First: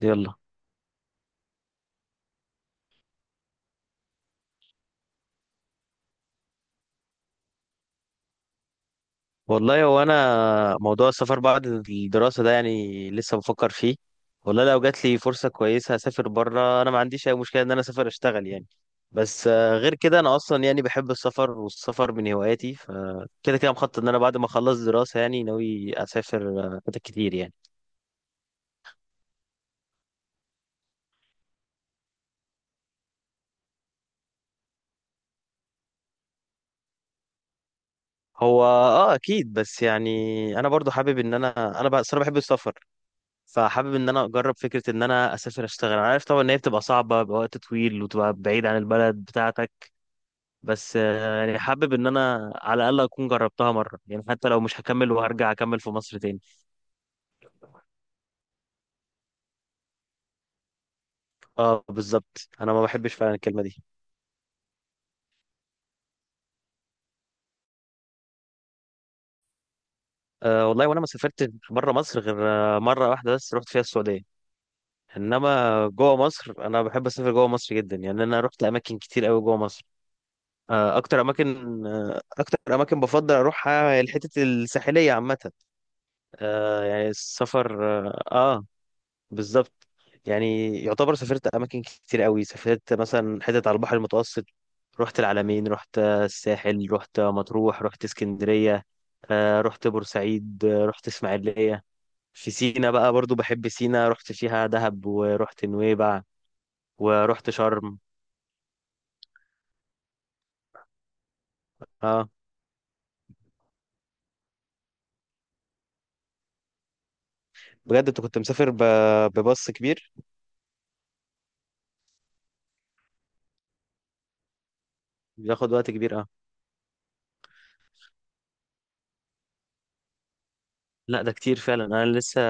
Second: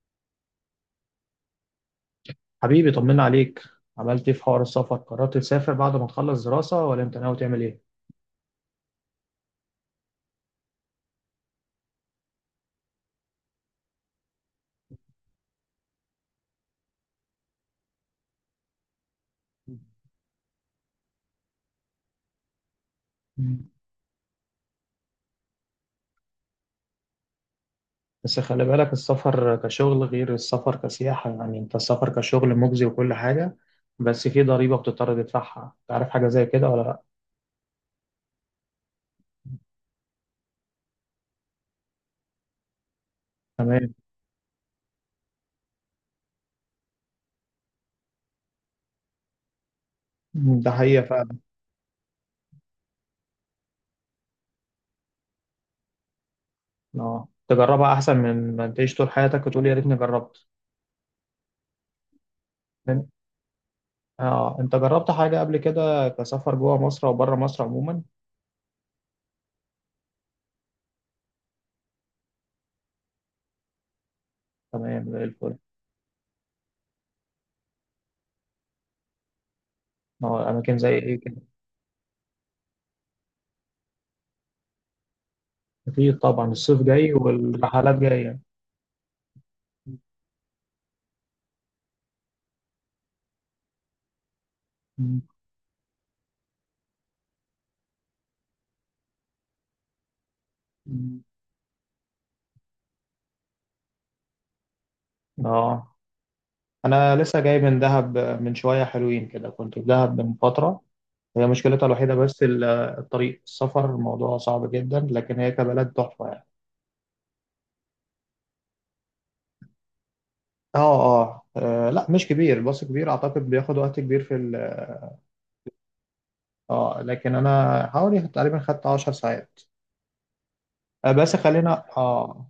يلا. حبيبي طمنا عليك. عملت ايه في حوار السفر؟ قررت تسافر بعد ما تخلص دراسة ولا انت ناوي تعمل ايه؟ والله انا موضوع السفر بعد الدراسه ده لسه بفكر فيه. والله لو جات لي فرصه كويسه هسافر بره، انا ما عنديش اي مشكله ان انا اسافر اشتغل. بس غير كده انا اصلا بحب السفر، والسفر من هواياتي، فكده كده مم. كده مخطط ان انا بعد ما اخلص دراسه ناوي اسافر. حتت كتير يعني. بس خلي بالك، السفر كشغل غير السفر كسياحة. يعني انت السفر كشغل مجزي وكل حاجة، بس في ضريبة بتضطر تدفعها. تعرف حاجة زي كده ولا لا؟ هو اه اكيد، بس يعني انا برضو حابب ان انا بقى صراحة بحب السفر، تمام. فحابب ان انا اجرب فكره ان انا اسافر اشتغل. انا عارف طبعا ان هي بتبقى صعبه بوقت طويل وتبقى بعيد عن البلد بتاعتك، مم، ده بس حقيقة فعلا. يعني حابب ان انا على الاقل اكون جربتها مره، يعني حتى لو مش هكمل وهرجع اكمل في مصر تاني. اه، تجربها احسن من ما تعيش طول حياتك وتقول يا ريتني جربت. اه بالظبط، انا ما فاهم؟ بحبش فعلا الكلمه دي. اه، انت جربت حاجة قبل كده كسفر جوه مصر او بره مصر عموما؟ والله وانا ما سافرت بره مصر غير مره واحده بس، رحت فيها السعوديه. تمام زي الفل. انما جوه مصر انا بحب اسافر جوه مصر جدا، يعني انا رحت اماكن كتير قوي جوه مصر. اه اماكن زي ايه؟ اكتر اماكن بفضل اروحها هي الحتت الساحليه عامه. أكيد طبعا، الصيف آه، يعني جاي السفر والرحلات اه جاية. آه، بالظبط. يعني يعتبر سافرت اماكن كتير قوي، سافرت مثلا حتت على البحر المتوسط، رحت مم. العلمين، رحت الساحل، رحت مطروح، رحت اسكندريه، رحت بورسعيد، رحت مم. اسماعيليه. في سينا بقى برضو بحب سينا، رحت فيها دهب ورحت اه، نويبع أنا لسه ورحت جاي من شرم. دهب من شوية، حلوين كده، كنت في دهب من فترة. هي مشكلتها الوحيدة اه بس الطريق، السفر الموضوع صعب جدا، لكن هي كبلد تحفة يعني. بجد. انت كنت مسافر ب- بباص كبير؟ اه اه لا مش كبير، الباص كبير أعتقد بياخد وقت كبير في ال. بياخد وقت كبير اه. اه لكن أنا حوالي تقريبا خدت 10 ساعات. لا ده بس كتير خلينا فعلا. انا لسه اه.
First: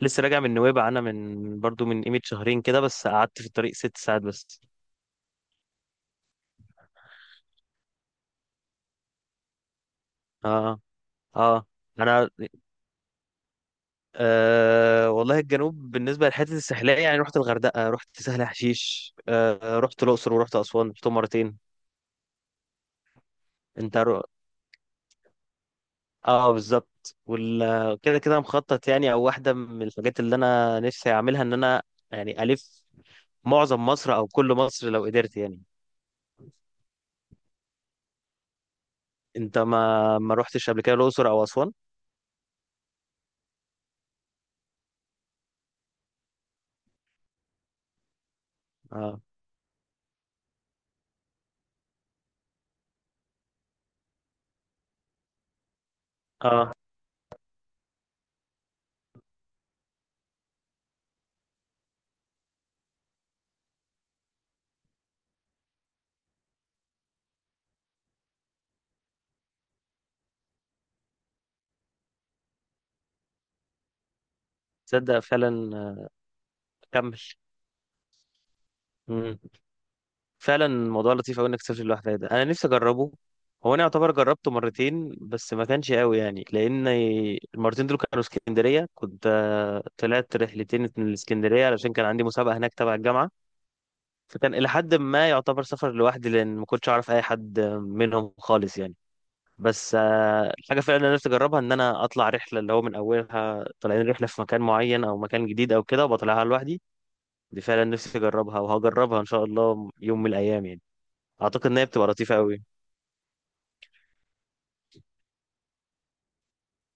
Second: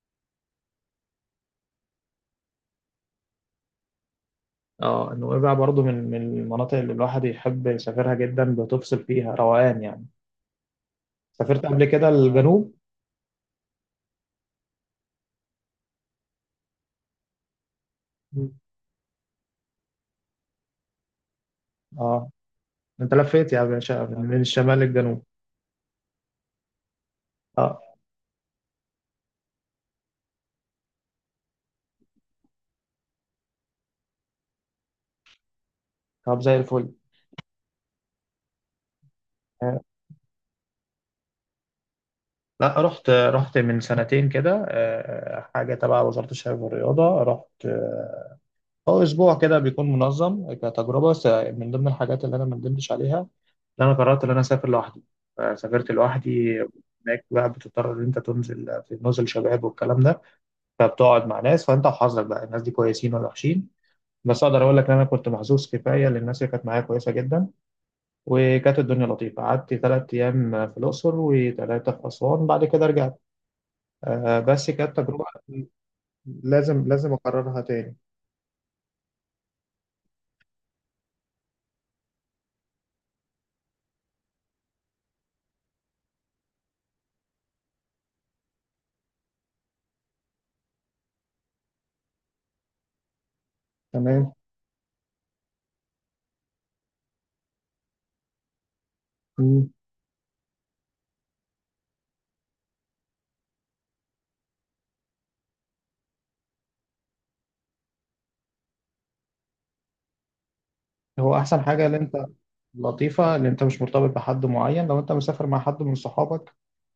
لسه راجع من نويبع انا، من برضو من قيمه شهرين كده، بس قعدت في الطريق ست ساعات بس. اه، نويبع برضو من المناطق اللي الواحد يحب يسافرها جدا، بتفصل فيها روقان يعني. اه. اه. سافرت قبل كده انا الجنوب؟ آه والله الجنوب بالنسبه للحته الساحليه، يعني رحت الغردقه، رحت سهل مم. حشيش، آه رحت الاقصر ورحت اسوان، رحتهم مرتين. اه، انت لفيت يا انت باشا رو... من الشمال للجنوب. اه بالظبط. اه وال كده كده مخطط، يعني او واحده من الحاجات اللي انا نفسي اعملها ان انا الف معظم مصر، او كل مصر لو قدرت يعني. طب زي الفل. انت آه. ما ما رحتش قبل كده الاقصر او اسوان؟ لا رحت من سنتين كده، حاجه تبع وزاره الشباب والرياضه. رحت اه، هو اه. اسبوع كده بيكون منظم كتجربه من ضمن الحاجات اللي انا ما ندمتش عليها، ان انا قررت ان انا اسافر لوحدي، فسافرت لوحدي. اه هناك بقى بتضطر ان انت تنزل في نزل شباب والكلام ده، فبتقعد مع ناس، فانت وحظك بقى، الناس دي كويسين ولا وحشين. بس اقدر اقول لك ان انا كنت محظوظ كفايه، لان الناس اللي كانت معايا كويسه جدا وكانت الدنيا لطيفه. قعدت ثلاث ايام في الاقصر وثلاثه في اسوان، بعد كده رجعت. آه بس كانت تصدق تجربه، فعلا. لازم لازم كمل. اكررها تاني. فعلا الموضوع لطيف قوي انك تسافر لوحدك، ده انا نفسي اجربه. هو انا يعتبر جربته مرتين بس ما كانش قوي، يعني لان المرتين دول كانوا اسكندريه، كنت طلعت رحلتين من الاسكندريه علشان كان عندي مسابقه هناك تبع الجامعه. تمام. فكان الى حد ما يعتبر سفر لوحدي، لان ما كنتش اعرف اي حد منهم خالص يعني. مم. بس الحاجه فعلا اللي انا نفسي اجربها ان انا اطلع رحله، اللي هو من اولها طالعين رحله في مكان معين او مكان جديد او كده، وبطلعها لوحدي. دي فعلا نفسي اجربها وهجربها ان شاء الله يوم من الايام يعني. هو احسن اعتقد ان حاجه هي ان بتبقى انت، لطيفه قوي. لطيفه ان انت مش مرتبط بحد معين. لو انت مسافر مع حد من صحابك،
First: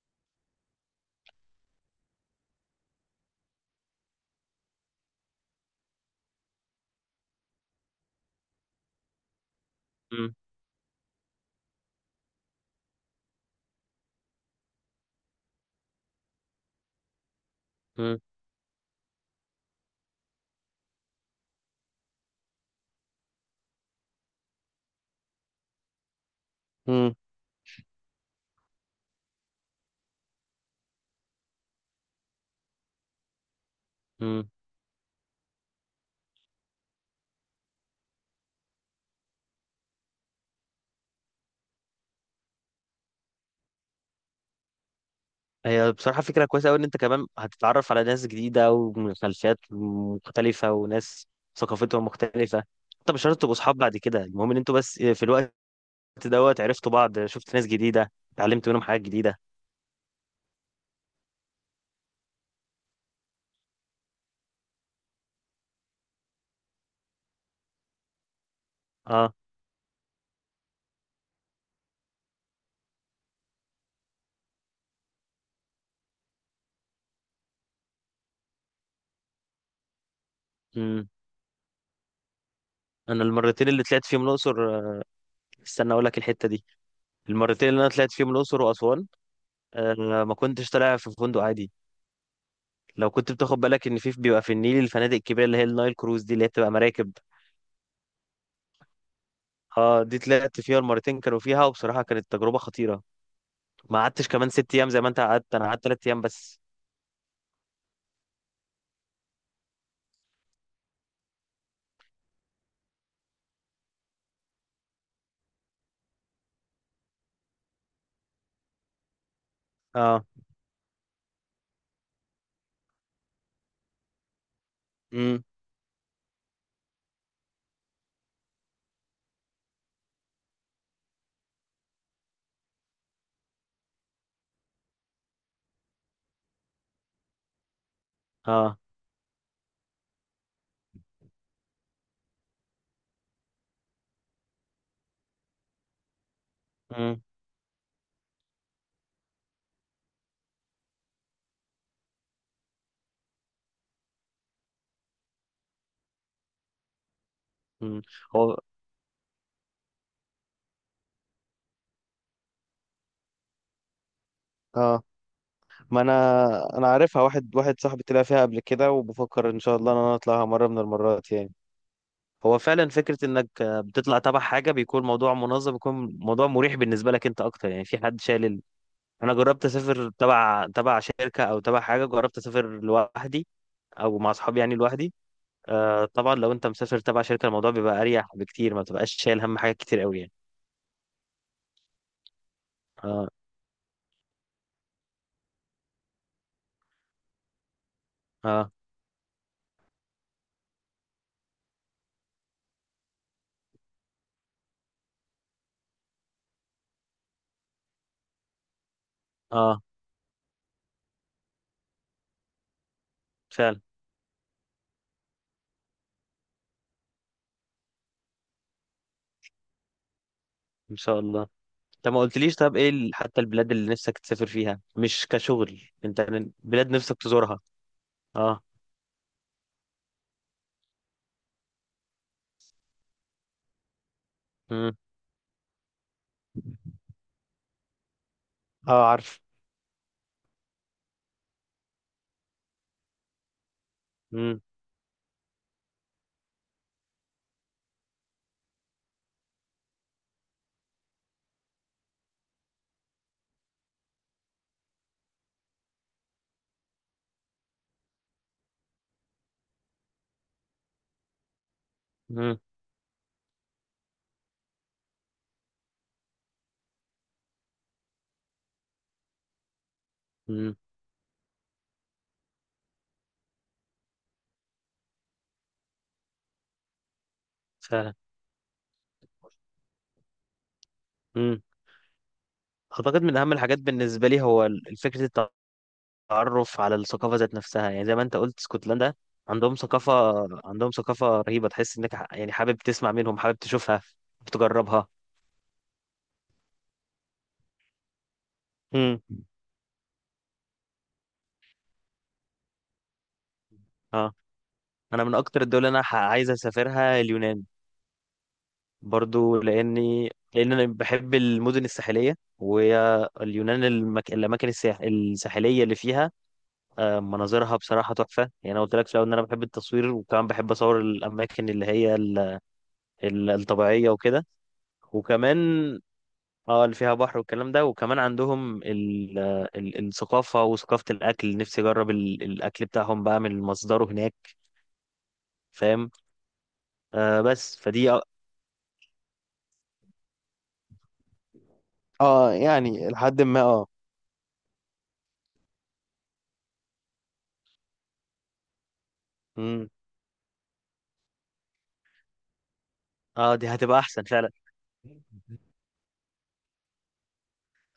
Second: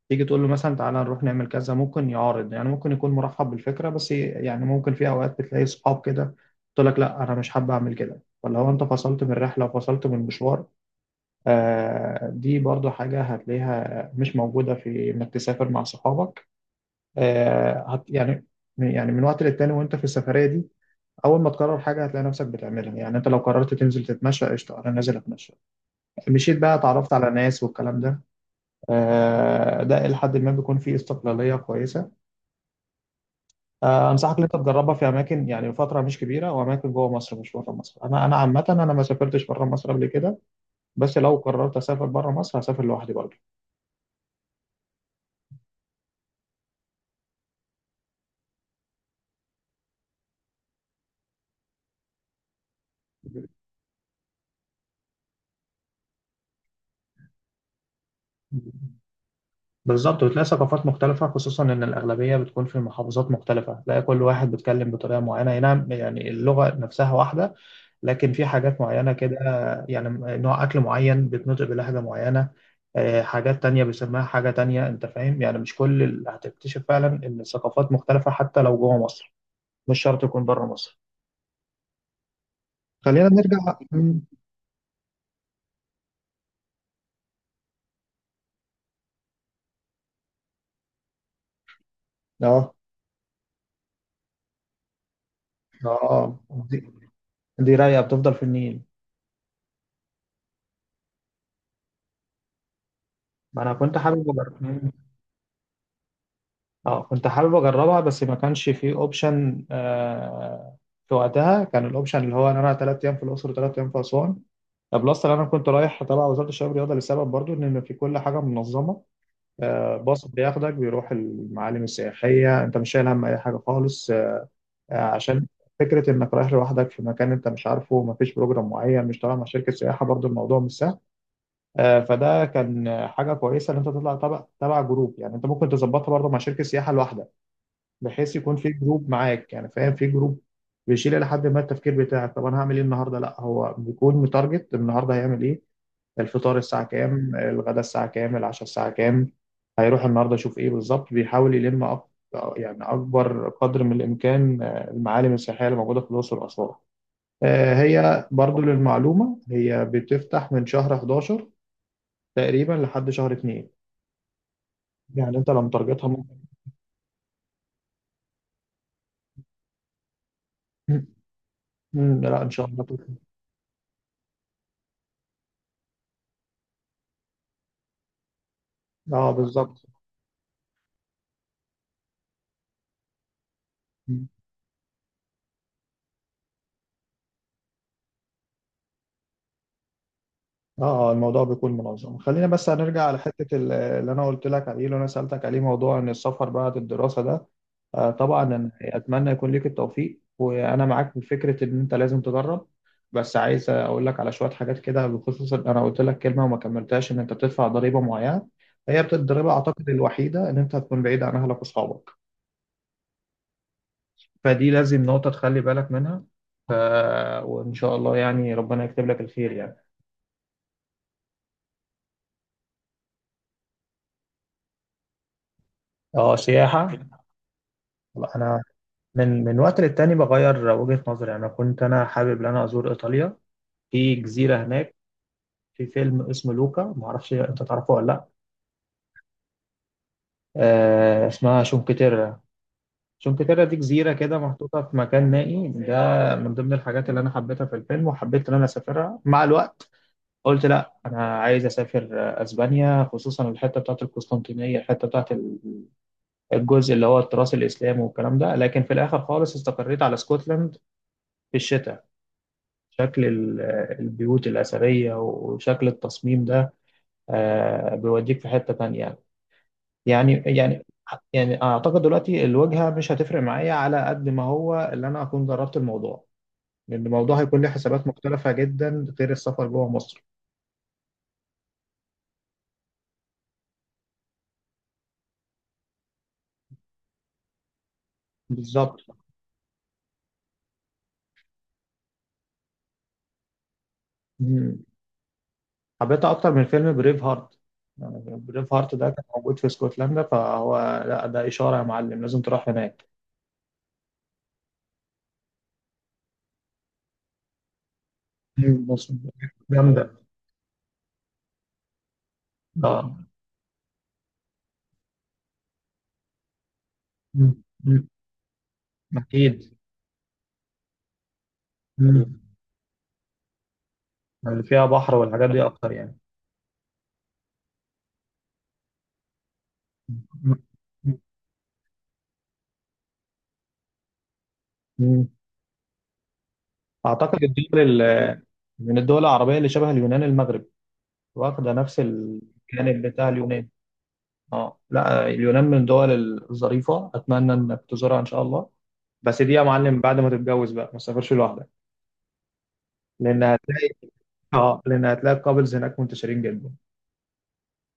تيجي تقول له مثلا تعالى نروح نعمل كذا، ممكن يعارض، يعني ممكن يكون مرحب بالفكره، بس يعني ممكن في اوقات بتلاقي صحاب كده تقول لك لا انا مش حابب اعمل كده. فلو انت فصلت من الرحله وفصلت من مم. المشوار، دي برضو حاجة هتلاقيها مش موجودة في إنك تسافر مع صحابك. آه، هت مم. يعني يعني من وقت للتاني وأنت في السفرية دي، أول ما تقرر حاجة هتلاقي نفسك بتعملها. يعني أنت لو قررت تنزل تتمشى، قشطة أنا نازل أتمشى، مشيت بقى، اتعرفت مم. على ناس والكلام ده. ده إلى حد ما بيكون فيه استقلالية كويسة. أنصحك إن مم. أنت تجربها في أماكن، يعني فترة مش كبيرة وأماكن جوه مصر مش بره مصر. أنا أنا عامة أنا ما سافرتش بره مصر قبل كده، بس لو قررت أسافر بره مصر هسافر لوحدي. هي بصراحه فكره كويسه قوي ان انت كمان هتتعرف على ناس جديده ومن خلفيات مختلفه، وناس ثقافتهم مختلفه. انت مش شرط برضه تبقوا اصحاب بعد كده، المهم ان انتوا بس في الوقت دوت عرفتوا بعض، شفت ناس جديده، اتعلمت منهم حاجات جديده. بالظبط، وتلاقي ثقافات مختلفة، خصوصا إن الأغلبية بتكون في محافظات مختلفة، تلاقي كل واحد بيتكلم بطريقة معينة. أي نعم يعني اللغة نفسها واحدة، لكن في حاجات معينة اه. كده، يعني نوع أكل معين بيتنطق بلهجة معينة. حاجات تانية بيسموها حاجة تانية. أنت فاهم، يعني مش كل اللي هتكتشف فعلا إن الثقافات مختلفة حتى لو جوه مصر، مش شرط يكون بره مصر. مم. انا خلينا المرتين نرجع. اللي طلعت مم. فيهم الاقصر، استنى اقول لك الحته دي. المرتين اللي انا طلعت فيهم الاقصر واسوان، آه ما كنتش طالع في فندق عادي. اه لو كنت بتاخد بالك ان في بيبقى في النيل الفنادق الكبيره اللي هي النايل كروز دي، اه اللي هي بتبقى دي, مراكب. دي رايقة بتفضل في النيل. اه دي طلعت فيها المرتين، كانوا فيها وبصراحة كانت تجربة خطيرة. ما أنا كنت ما قعدتش حابب كمان ست ايام أجرب. زي ما انت قعدت، انا قعدت ثلاث ايام بس. اه، كنت حابب اجربها بس ما كانش فيه اوبشن آه. في وقتها كان الاوبشن اللي هو ان انا ثلاث ايام في الاقصر وثلاث ايام في اسوان، بلس ان انا كنت رايح تبع وزاره الشباب والرياضه لسبب برضو ان في كل حاجه منظمه. آه اه. باص بياخدك بيروح المعالم السياحيه، انت مش شايل هم اي حاجه خالص. آه امم. عشان فكره انك رايح لوحدك في مكان انت مش عارفه، ما فيش بروجرام معين، مش طالع مع شركه سياحه، برضو الموضوع مش سهل. آه فده كان حاجه كويسه ان انت تطلع تبع جروب. يعني انت ممكن تظبطها برضو مع شركه سياحه لوحدك، بحيث يكون في اه. جروب معاك. يعني فاهم، في جروب بيشيل لحد ما التفكير بتاعك، طب انا هعمل ايه النهارده، لا هو بيكون متارجت النهارده هيعمل ايه، الفطار الساعه امم. كام، الغداء الساعه كام، العشاء الساعه كام، هيروح النهارده يشوف ايه بالظبط. بيحاول يلم يعني اكبر قدر من الامكان المعالم السياحيه اللي موجوده في الاقصر واسوان. أمم. هي هو برضو للمعلومه هي بتفتح من شهر 11 تقريبا لحد شهر 2. اه يعني انت لو ما متارجتها ممكن. انا انا عارفها واحد واحد، صاحبي طلع فيها قبل كده، وبفكر ان شاء الله ان انا اطلعها مره من المرات يعني. لا ان هو شاء الله فعلا تفتح. فكرة انك بتطلع تبع حاجة بيكون موضوع منظم، بيكون موضوع مريح بالنسبة لك انت اكتر، يعني في حد شايل ال... اه انا جربت بالظبط. اسافر تبع شركة او تبع حاجة، جربت اسافر لوحدي او مع اصحابي يعني لوحدي. آه طبعا لو انت مسافر تبع شركه الموضوع بيبقى اريح بكتير، ما بتبقاش شايل هم حاجات كتير قوي يعني. اه، الموضوع بيكون منظم. خلينا بس هنرجع على اه. حتة اللي انا قلت لك عليه، اللي انا سألتك عليه، موضوع ان السفر بعد الدراسة ده. طبعا أنا اه. اتمنى يكون ليك التوفيق، وانا معاك في فكرة ان انت لازم تدرب. بس عايز اقول لك على شوية حاجات كده، بخصوص إن انا قلت لك كلمة وما كملتهاش ان انت بتدفع ضريبة معينة. هي الضريبة اه اعتقد الوحيدة ان انت هتكون بعيد عن اهلك واصحابك، فعلا. فدي لازم نقطة تخلي بالك منها. ف... وان شاء الله يعني ربنا يكتب لك الخير يعني. ان شاء الله. طب ما قلتليش، طب ايه ال- حتى البلاد اللي نفسك تسافر فيها مش كشغل، انت اه من سياحة. بلاد نفسك تزورها؟ انا اه. من وقت للتاني بغير وجهة نظري. يعني انا كنت، انا حابب ان انا ازور ايطاليا، في جزيرة امم. هناك، في فيلم اسمه لوكا، معرفش انت تعرفه ولا لا. اه عارف. آه اسمها شونكتيرا. شونكتيرا دي جزيرة كده امم. محطوطة في مكان نائي، ده من ضمن الحاجات اللي انا حبيتها في الفيلم وحبيت ان انا اسافرها مع الوقت. قلت لا، انا عايز اسافر اسبانيا، خصوصا الحتة بتاعت القسطنطينية، الحتة بتاعت الجزء اللي هو التراث الاسلامي والكلام ده. لكن في الاخر خالص استقريت على اسكتلند في الشتاء. امم. شكل البيوت الأثرية وشكل التصميم ده بيوديك في حتة تانية. يعني امم. يعني يعني أعتقد دلوقتي الواجهة مش هتفرق معايا على قد ما هو اللي أنا أكون جربت الموضوع، لأن الموضوع هيكون له حسابات فعلا. مختلفة جدا غير السفر جوه مصر. امم. اعتقد من اهم الحاجات بالنسبه لي هو ال- فكره التعرف على الثقافه ذات نفسها، يعني زي ما انت قلت بالظبط. اسكتلندا عندهم ثقافه، عندهم ثقافه رهيبه، تحس انك ح- يعني حابب تسمع منهم، حابب تشوفها مم. تجربها. حبيتها أكتر من فيلم بريف هارت. يعني بريف هارت ده امم. كان موجود في اسكتلندا، فهو لا ده إشارة يا معلم لازم تروح هناك. اه انا من اكتر الدول اللي انا ح- عايز اسافرها اليونان، مم. مصر برضو جامدة. لان انا بحب المدن الساحليه، وهي اه. اليونان المك... الاماكن الساح... الساحليه اللي فيها مم. مناظرها مم. بصراحه تحفه يعني. أنا قلت لك في الاول ان انا بحب أكيد. التصوير، وكمان بحب اصور الاماكن اللي هي ال... مم. ال- الطبيعيه وكده. اللي فيها بحر والحاجات وكمان دي اكتر يعني. اه اللي فيها بحر والكلام ده، وكمان عندهم ال... ال... الثقافه وثقافه الاكل، نفسي اجرب ال... الاكل بتاعهم بقى من مصدره هناك. مم. فاهم؟ أعتقد آه بس الدول فدي من الدول العربية اللي شبه اليونان المغرب، واخدة نفس اه الجانب يعني بتاع لحد ما اليونان. اه. اه لا، اليونان من الدول الظريفة. أتمنى إنك تزورها إن شاء الله، بس دي يا امم. معلم بعد ما تتجوز بقى ما تسافرش لوحدك. لأن اه دي هتلاقي هتبقى احسن فعلا. اه، لأن هتلاقي الكابلز هناك منتشرين جدا.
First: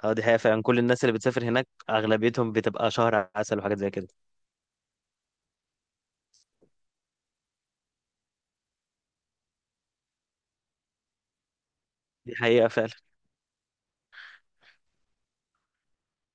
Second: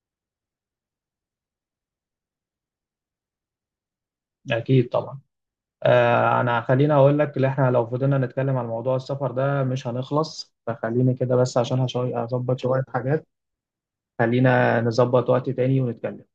اه دي حقيقة فعلا، كل الناس اللي بتسافر هناك اغلبيتهم بتبقى شهر عسل وحاجات زي كده. اكيد طبعا. آه انا خليني اقول لك، اللي احنا لو فضلنا نتكلم عن موضوع السفر ده مش هنخلص، فخليني كده بس عشان دي هظبط حقيقة شوية فعلا. حاجات. خلينا نظبط وقت تاني ونتكلم